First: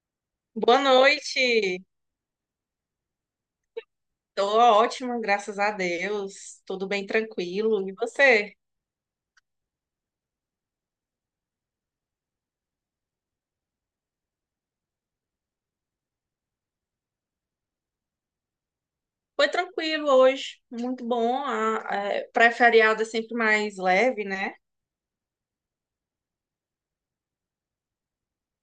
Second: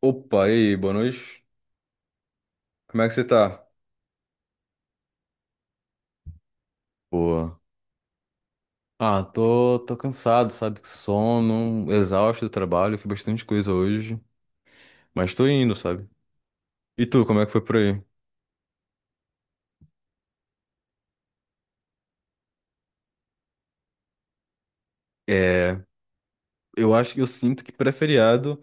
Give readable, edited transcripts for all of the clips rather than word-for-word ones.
Opa, e aí, Boa boa noite. noite. Como é que você tá? Tô ótima, graças a Deus. Tudo bem Boa. tranquilo. E você? Ah, tô cansado, sabe? Sono, exausto do trabalho, fiz bastante coisa hoje, mas tô indo, sabe? E tu, como é que foi por aí? Foi tranquilo hoje, muito bom. Pré-feriado é sempre mais leve, né? É, eu acho que eu sinto que pré-feriado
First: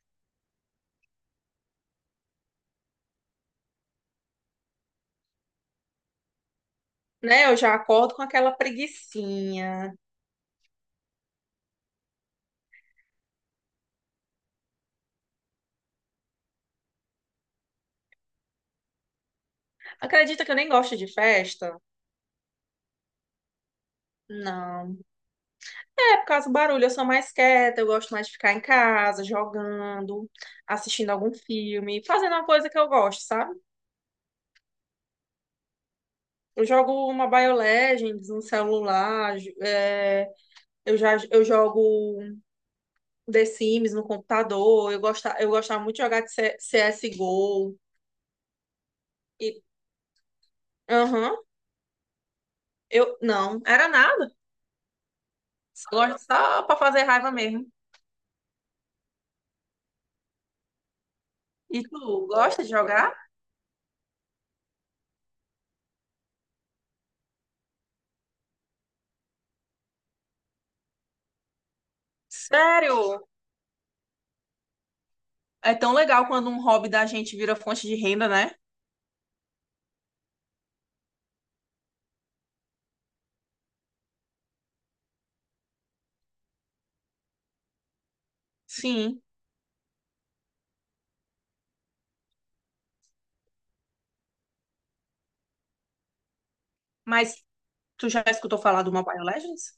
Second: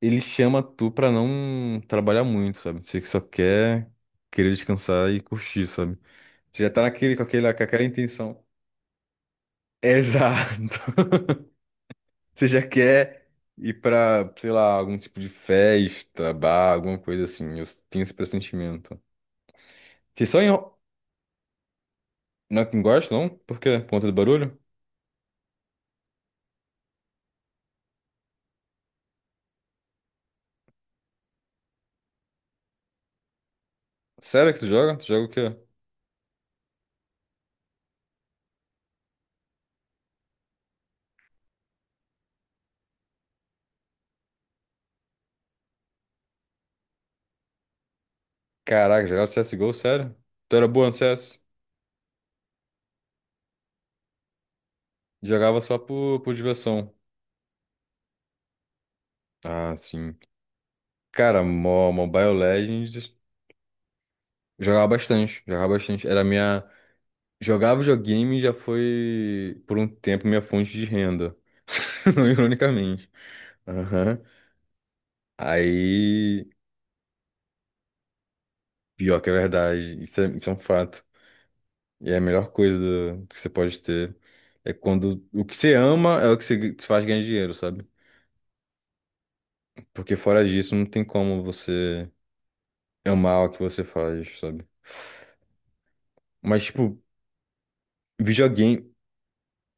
ele chama tu pra não trabalhar muito, sabe? Você que só quer querer descansar e curtir, sabe? Você já tá naquele, com Né? aquele, Eu com já aquela acordo com intenção. aquela preguicinha. Exato. Você já quer ir pra, sei lá, algum tipo de festa, bar, alguma coisa assim. Eu tenho esse pressentimento. Vocês só Acredita que eu nem enro... gosto de festa? não é que gosta, não? Por quê? Por conta do barulho? Não. É por causa do barulho, eu sou mais quieta, eu gosto mais de ficar em casa, jogando, assistindo algum filme, fazendo uma coisa que eu gosto, sabe? Sério que tu joga? Tu joga o quê? Eu jogo uma Mobile Legends no celular, eu jogo The Sims no computador. Eu gostava muito de jogar de C- C s CSGO. Caraca, jogava E, CSGO, sério? Tu era boa no aham, CS? eu não, era nada. Jogava só Só gosto por só pra diversão. fazer raiva mesmo. Ah, sim. Cara, E tu, Mobile gosta de jogar? Legends, jogava bastante, jogava bastante. Era minha... Jogava videogame e já foi, por um tempo, minha fonte de renda. Ironicamente. Sério? Aham. É tão legal Aí, quando um hobby da gente vira fonte de renda, né? pior que é verdade, isso é um fato. E é a melhor coisa do- que você pode ter. É quando o que você ama é o que você te faz ganhar dinheiro, sabe? Sim. Porque fora disso, não tem como você amar o que você faz, sabe? Mas, tipo, Mas tu já escutou falar videogame do Mobile Legends?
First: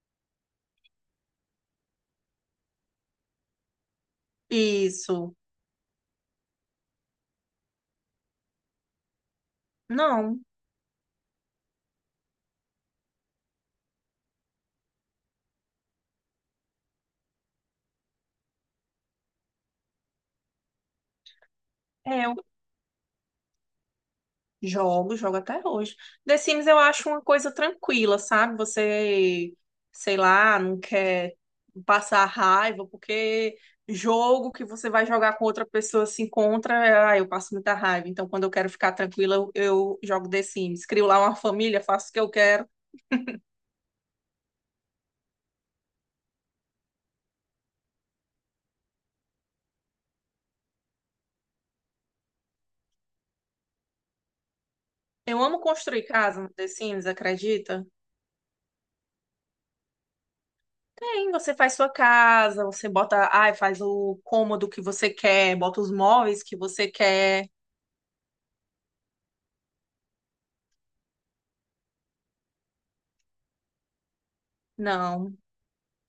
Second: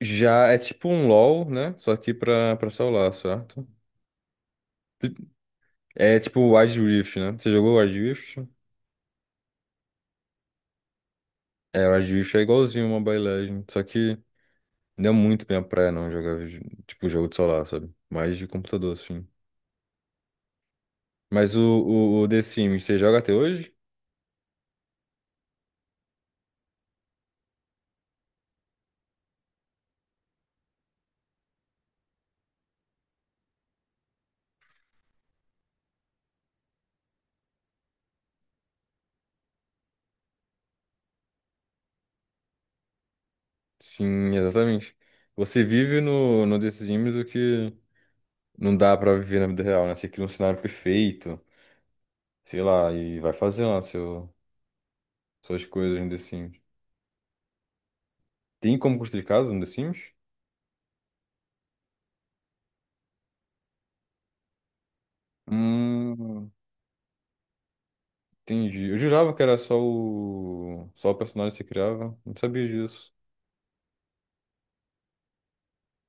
já é tipo um LoL, né? Só que pra celular, certo? Isso. É tipo o Wild Rift, né? Você jogou o Wild Rift? Não. É, o Wild Rift é igualzinho uma Mobile Legends, só que não é muito minha praia não jogar, tipo, jogo de celular, sabe? Mais de computador, assim. Mas o, o, É, o The Sims, você joga até hoje? jogo até hoje. The Sims eu acho uma coisa tranquila, sabe? Você, sei lá, não quer passar raiva, porque jogo que você vai jogar com outra pessoa se encontra, ah, eu passo muita raiva. Então, quando eu quero ficar tranquila, eu jogo The Sims. Crio lá uma família, faço o que eu quero. Sim, exatamente. Você vive no, no The Sims o que não dá pra viver na vida real, né? Você cria um cenário perfeito, sei lá, e vai fazendo lá seu, Eu amo suas coisas construir no The casa no Sims. The Sims, acredita? Tem como construir casa no The Sims? Tem, você faz sua casa, você bota, ai, faz o cômodo que você quer, bota os móveis Hum, que você quer. entendi. Eu jurava que era só só o personagem que você criava. Não sabia disso. Não,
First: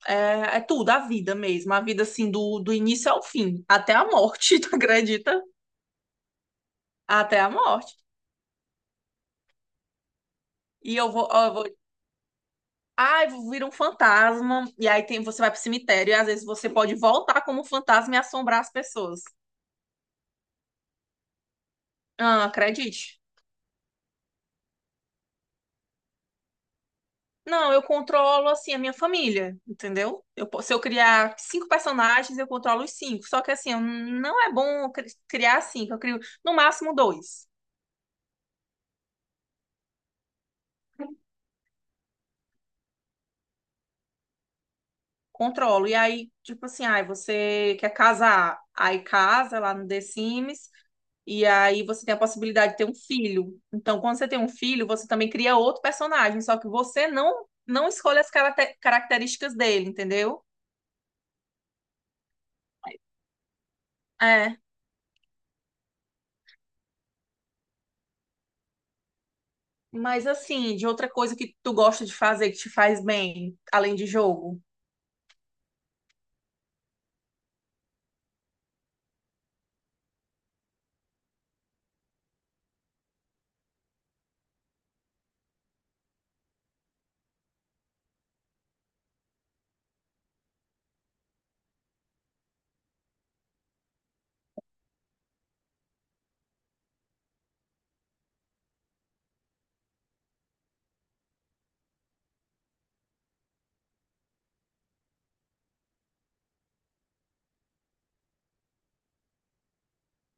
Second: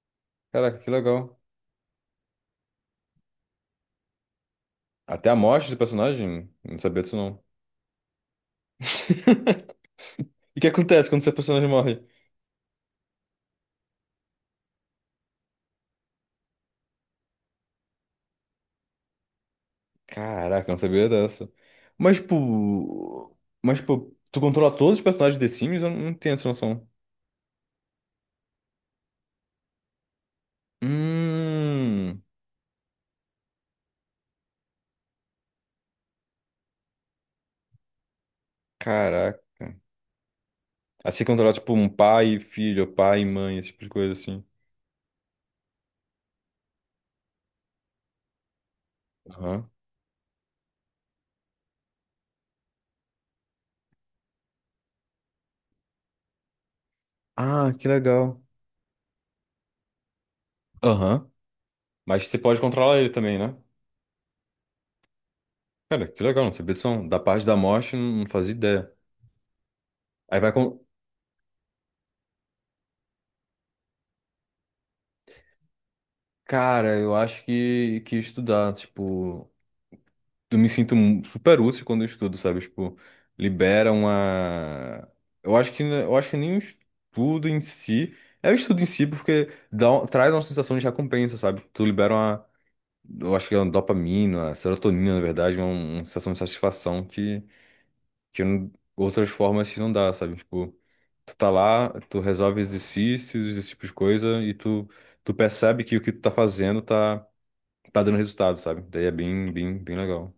é Caraca, tudo, que a vida legal. mesmo. A vida, assim, do início ao fim. Até a morte, tu Até a acredita? morte do personagem? Não sabia disso, Até não. a morte. E o que E acontece eu quando vou, seu ó, eu vou... personagem morre? Ai, vou vir um fantasma. E aí tem, você vai pro cemitério e às vezes você pode voltar como fantasma e assombrar as pessoas. Caraca, eu não sabia dessa. Mas, Ah, acredite. tipo. Mas, tipo, tu controla todos os personagens de The Sims? Eu não tenho essa noção. Não, eu controlo, assim, a minha família, entendeu? Se eu criar cinco Hum. personagens, eu controlo os cinco. Só que, assim, não é bom eu criar cinco. Eu crio, no máximo, dois. Caraca. Assim que tipo, um pai e filho, pai e mãe, esse tipo de coisa assim. Controlo. E aí, tipo assim, ai, você quer casar, aí casa Aham. lá no The Sims, e aí você tem a possibilidade de ter um filho. Então, quando você tem um filho, você também cria outro personagem, só que você não Ah, que não escolhe as legal. características dele, entendeu? Aham. Mas você pode controlar ele também, né? É. Cara, que legal, não sabia disso. Não. Da parte da morte, não fazia ideia. Mas Aí vai assim, com. de outra coisa que tu gosta de fazer que te faz bem, além de jogo. Cara, eu acho que ia estudar, tipo. Eu me sinto super útil quando eu estudo, sabe? Tipo, libera uma. Eu acho que nem o estudo em si. É o estudo em si porque dá, traz uma sensação de recompensa, sabe? Tu libera uma. Eu acho que é uma dopamina, uma serotonina, na verdade, uma sensação de satisfação que, que não- outras formas que não dá, sabe? Tipo, tu tá lá, tu resolve exercícios, esse tipo de coisa, e tu, tu percebe que o que tu tá fazendo tá, tá dando resultado, sabe? Daí é bem, bem, bem legal.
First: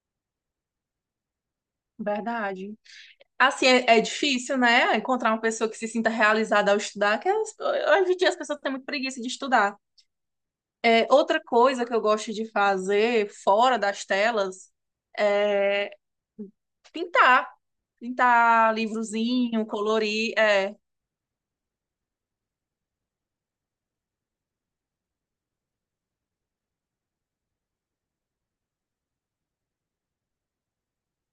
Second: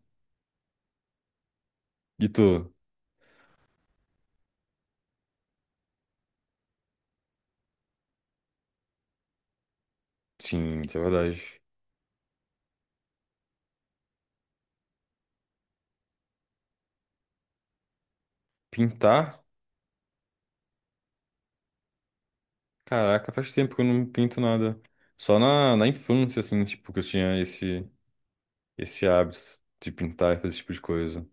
E tu? Verdade. Assim, é difícil, né? Encontrar uma pessoa que se sinta realizada ao estudar, hoje em dia as pessoas têm muito preguiça de estudar. Sim, isso é É, outra verdade. coisa que eu gosto de fazer fora das telas é pintar. Pintar Pintar? livrozinho, colorir. É. Caraca, faz tempo que eu não pinto nada. Só na, na infância, assim, tipo, que eu tinha esse, esse hábito de pintar e fazer esse tipo de coisa.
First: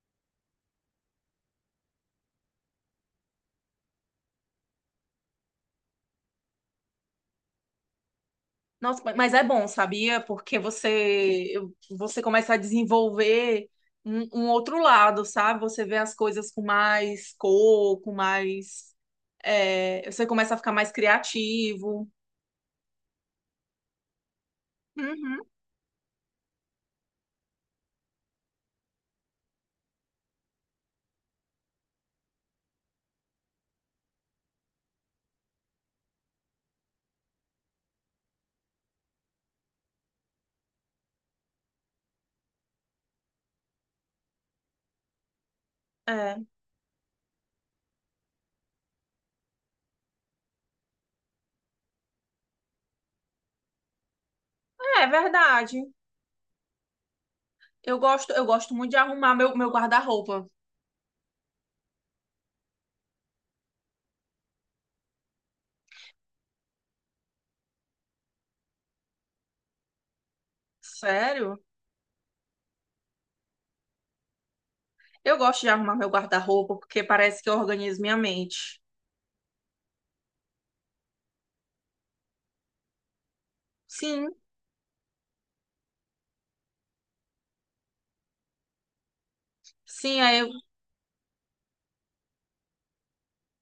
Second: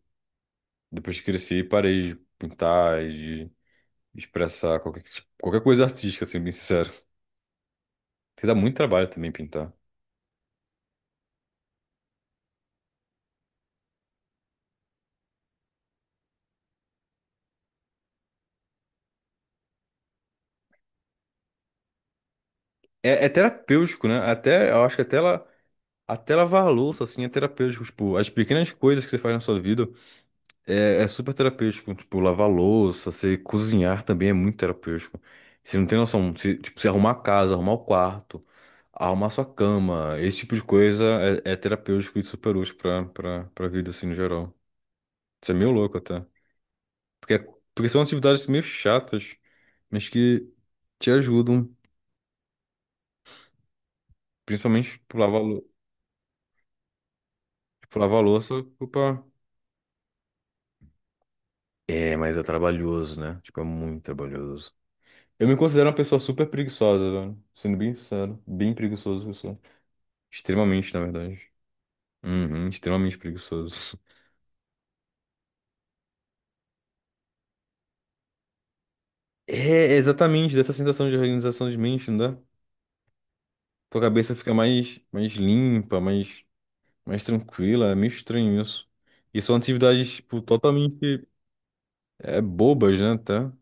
Depois que cresci, parei de pintar e de expressar qualquer, qualquer coisa artística, assim, bem sincero. Porque dá muito Nossa, trabalho também mas é bom, pintar. sabia? Porque você começa a desenvolver um outro lado, sabe? Você vê as coisas com mais cor, com mais. Você começa a ficar mais criativo. É, é terapêutico, né? Até, eu acho que até, Uhum. Até lavar a louça, assim, é terapêutico. Tipo, as pequenas coisas que você faz na sua vida é, é super terapêutico, tipo, lavar louça, você cozinhar também é muito terapêutico. Você não tem noção, se, tipo, você arrumar a casa, arrumar o quarto, arrumar sua cama, esse tipo de coisa é, é terapêutico e super útil pra vida, assim, no geral. Isso é meio louco até. É, Porque, porque são atividades meio chatas, mas que te ajudam, principalmente é tipo, verdade. tipo, Eu lavar gosto, eu louça, gosto muito de opa. arrumar meu guarda-roupa. É, mas é trabalhoso, né? Tipo, é muito trabalhoso. Eu me considero uma pessoa super preguiçosa, velho. Sendo bem sincero. Bem preguiçoso, eu sou. Extremamente, na verdade. Sério? Uhum, extremamente preguiçoso. Eu gosto de arrumar meu guarda-roupa porque parece que eu organizo minha mente. É, exatamente, dessa sensação de organização de mente, não dá? Tua cabeça Sim, fica mais, mais limpa, mais, mais tranquila. É meio estranho isso. E são atividades, sim, tipo, totalmente bobas, né, tá?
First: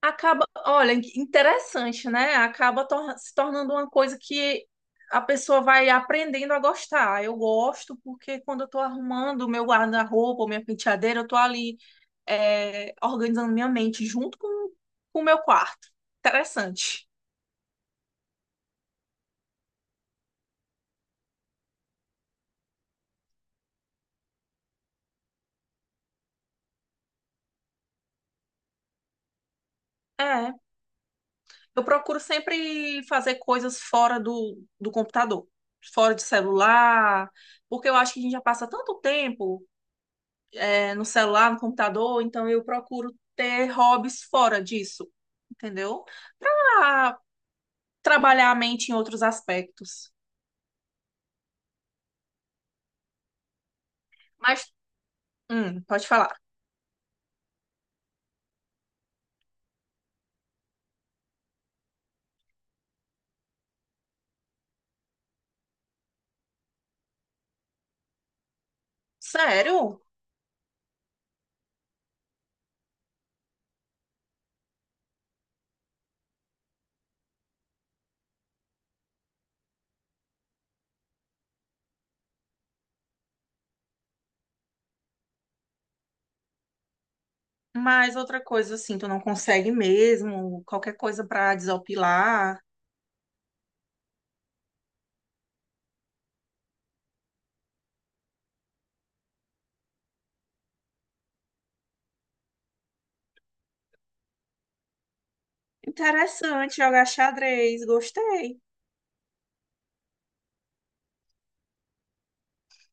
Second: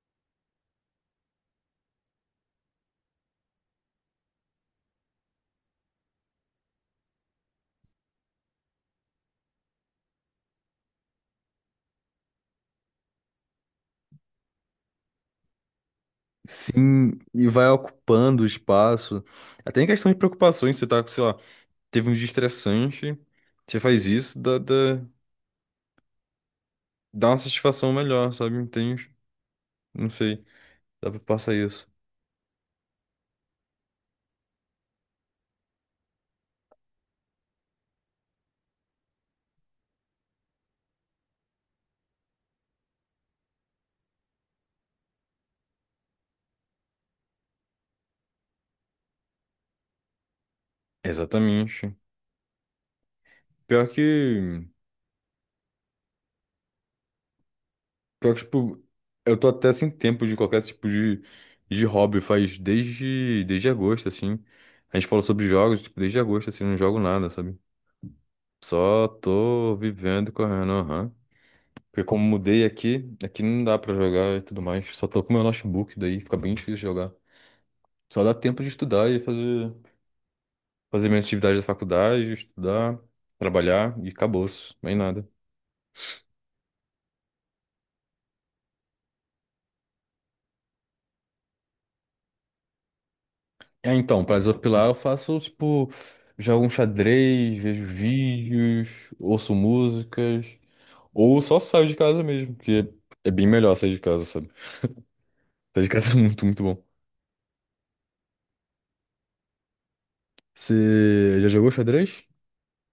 acaba, olha, interessante, né? Acaba se tornando uma coisa que a pessoa vai aprendendo a gostar. Eu gosto porque quando eu tô arrumando o meu guarda-roupa, minha penteadeira, eu tô ali organizando minha mente junto com o meu quarto. Interessante. Sim, e vai ocupando o espaço. Até em questão de preocupações, você tá, sei lá, teve um dia estressante, você faz isso, dá uma satisfação melhor, sabe? Entende? Não sei, É. dá pra passar Eu isso. procuro sempre fazer coisas fora do computador, fora de celular, porque eu acho que a gente já passa tanto tempo, no celular, no computador, então eu procuro ter hobbies fora disso, entendeu? Pra trabalhar a mente em outros aspectos. Exatamente. Pior que, Mas, pode falar. pior que, tipo, eu tô até sem tempo de qualquer tipo de hobby, faz desde agosto, assim. A gente falou sobre jogos, tipo, desde agosto, assim, não jogo nada, sabe? Só tô Sério? vivendo e correndo, aham. Porque como mudei aqui, aqui não dá pra jogar e tudo mais. Só tô com meu notebook, daí fica bem difícil jogar. Só dá tempo de estudar e fazer. Fazer minhas atividades da faculdade, estudar, trabalhar e acabou-se, nem nada. Mas outra coisa assim, tu não consegue mesmo, qualquer coisa pra desopilar. Ah, então, pra desopilar eu faço, tipo, jogo um xadrez, vejo vídeos, ouço músicas, ou só saio de casa mesmo, que é bem melhor sair de casa, sabe? Sair de casa é muito, muito Interessante bom. jogar xadrez, gostei. Você já jogou xadrez?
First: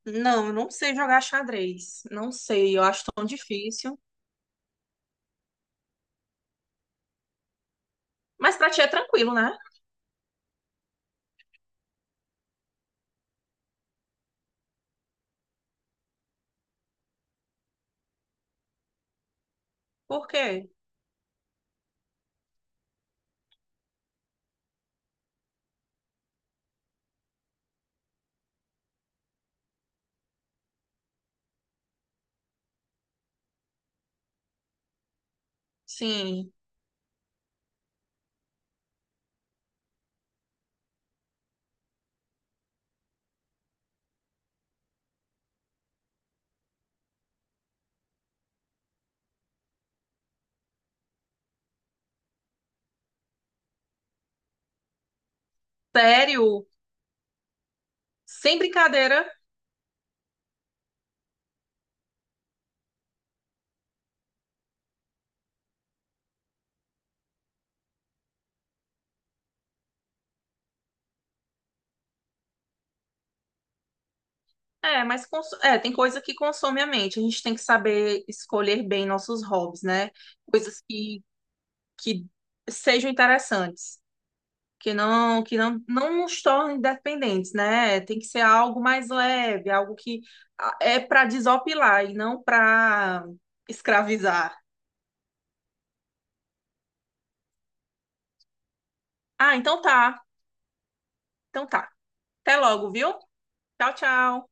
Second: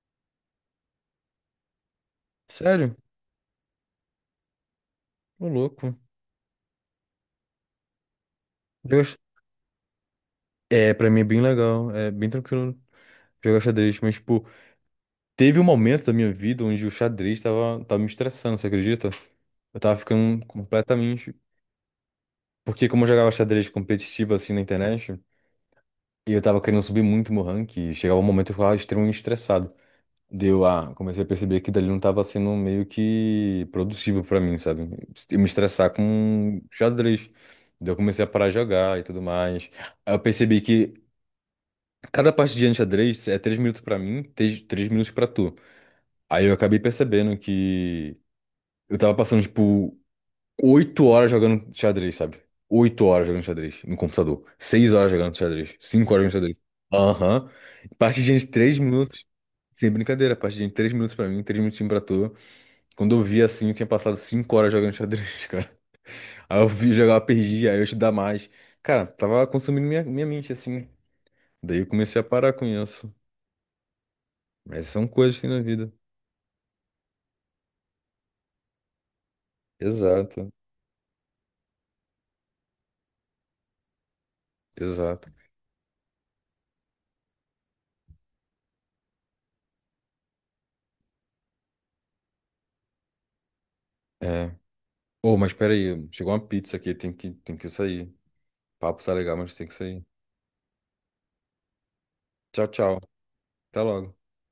Não, eu não sei jogar xadrez. Não sei, eu Sério? acho tão difícil. Ô, louco. Mas pra ti é Jogar x- tranquilo, né? É, pra mim é bem legal, é bem tranquilo jogar xadrez, mas, tipo, teve um momento da minha vida onde o xadrez tava me estressando, você acredita? Eu tava Por ficando quê? completamente. Porque como eu jogava xadrez competitivo assim na internet, e eu tava querendo subir muito meu ranking, e chegava um momento que eu ficava extremamente estressado. Deu a. Comecei a perceber que dali não tava sendo meio que produtivo pra mim, sabe? Eu me estressar Sim, com xadrez. Daí eu comecei a parar de jogar e tudo mais. Aí eu percebi que cada partidinha de xadrez é 3 minutos pra mim, três minutos pra tu. Aí eu acabei percebendo que eu tava passando, tipo, 8 horas jogando xadrez, sabe? 8 horas jogando xadrez no computador. 6 horas jogando xadrez. 5 horas jogando xadrez. sério, Aham. Partidinha de sem 3 minutos. brincadeira. Sem brincadeira, partidinha de três minutos pra mim, 3 minutinhos pra tu. Quando eu vi assim, eu tinha passado 5 horas jogando xadrez, cara. Aí eu vi jogar, perdi, aí eu estudar mais. Cara, tava consumindo minha mente, assim. Daí eu comecei a parar com isso. Mas É, são mas coisas que tem na vida. tem coisa que consome a mente. A gente tem que saber escolher bem nossos hobbies, né? Exato, Coisas que sejam interessantes, que exato. não que não, não nos tornem dependentes, né? Tem que ser algo mais leve, algo que ah, é pra desopilar e não para É. escravizar. Ô, mas peraí, chegou uma pizza aqui, tem que sair. Papo tá legal, mas Ah, tem que então sair. tá. Então tá. Até Tchau, logo, tchau. viu? Até Tchau, logo. tchau.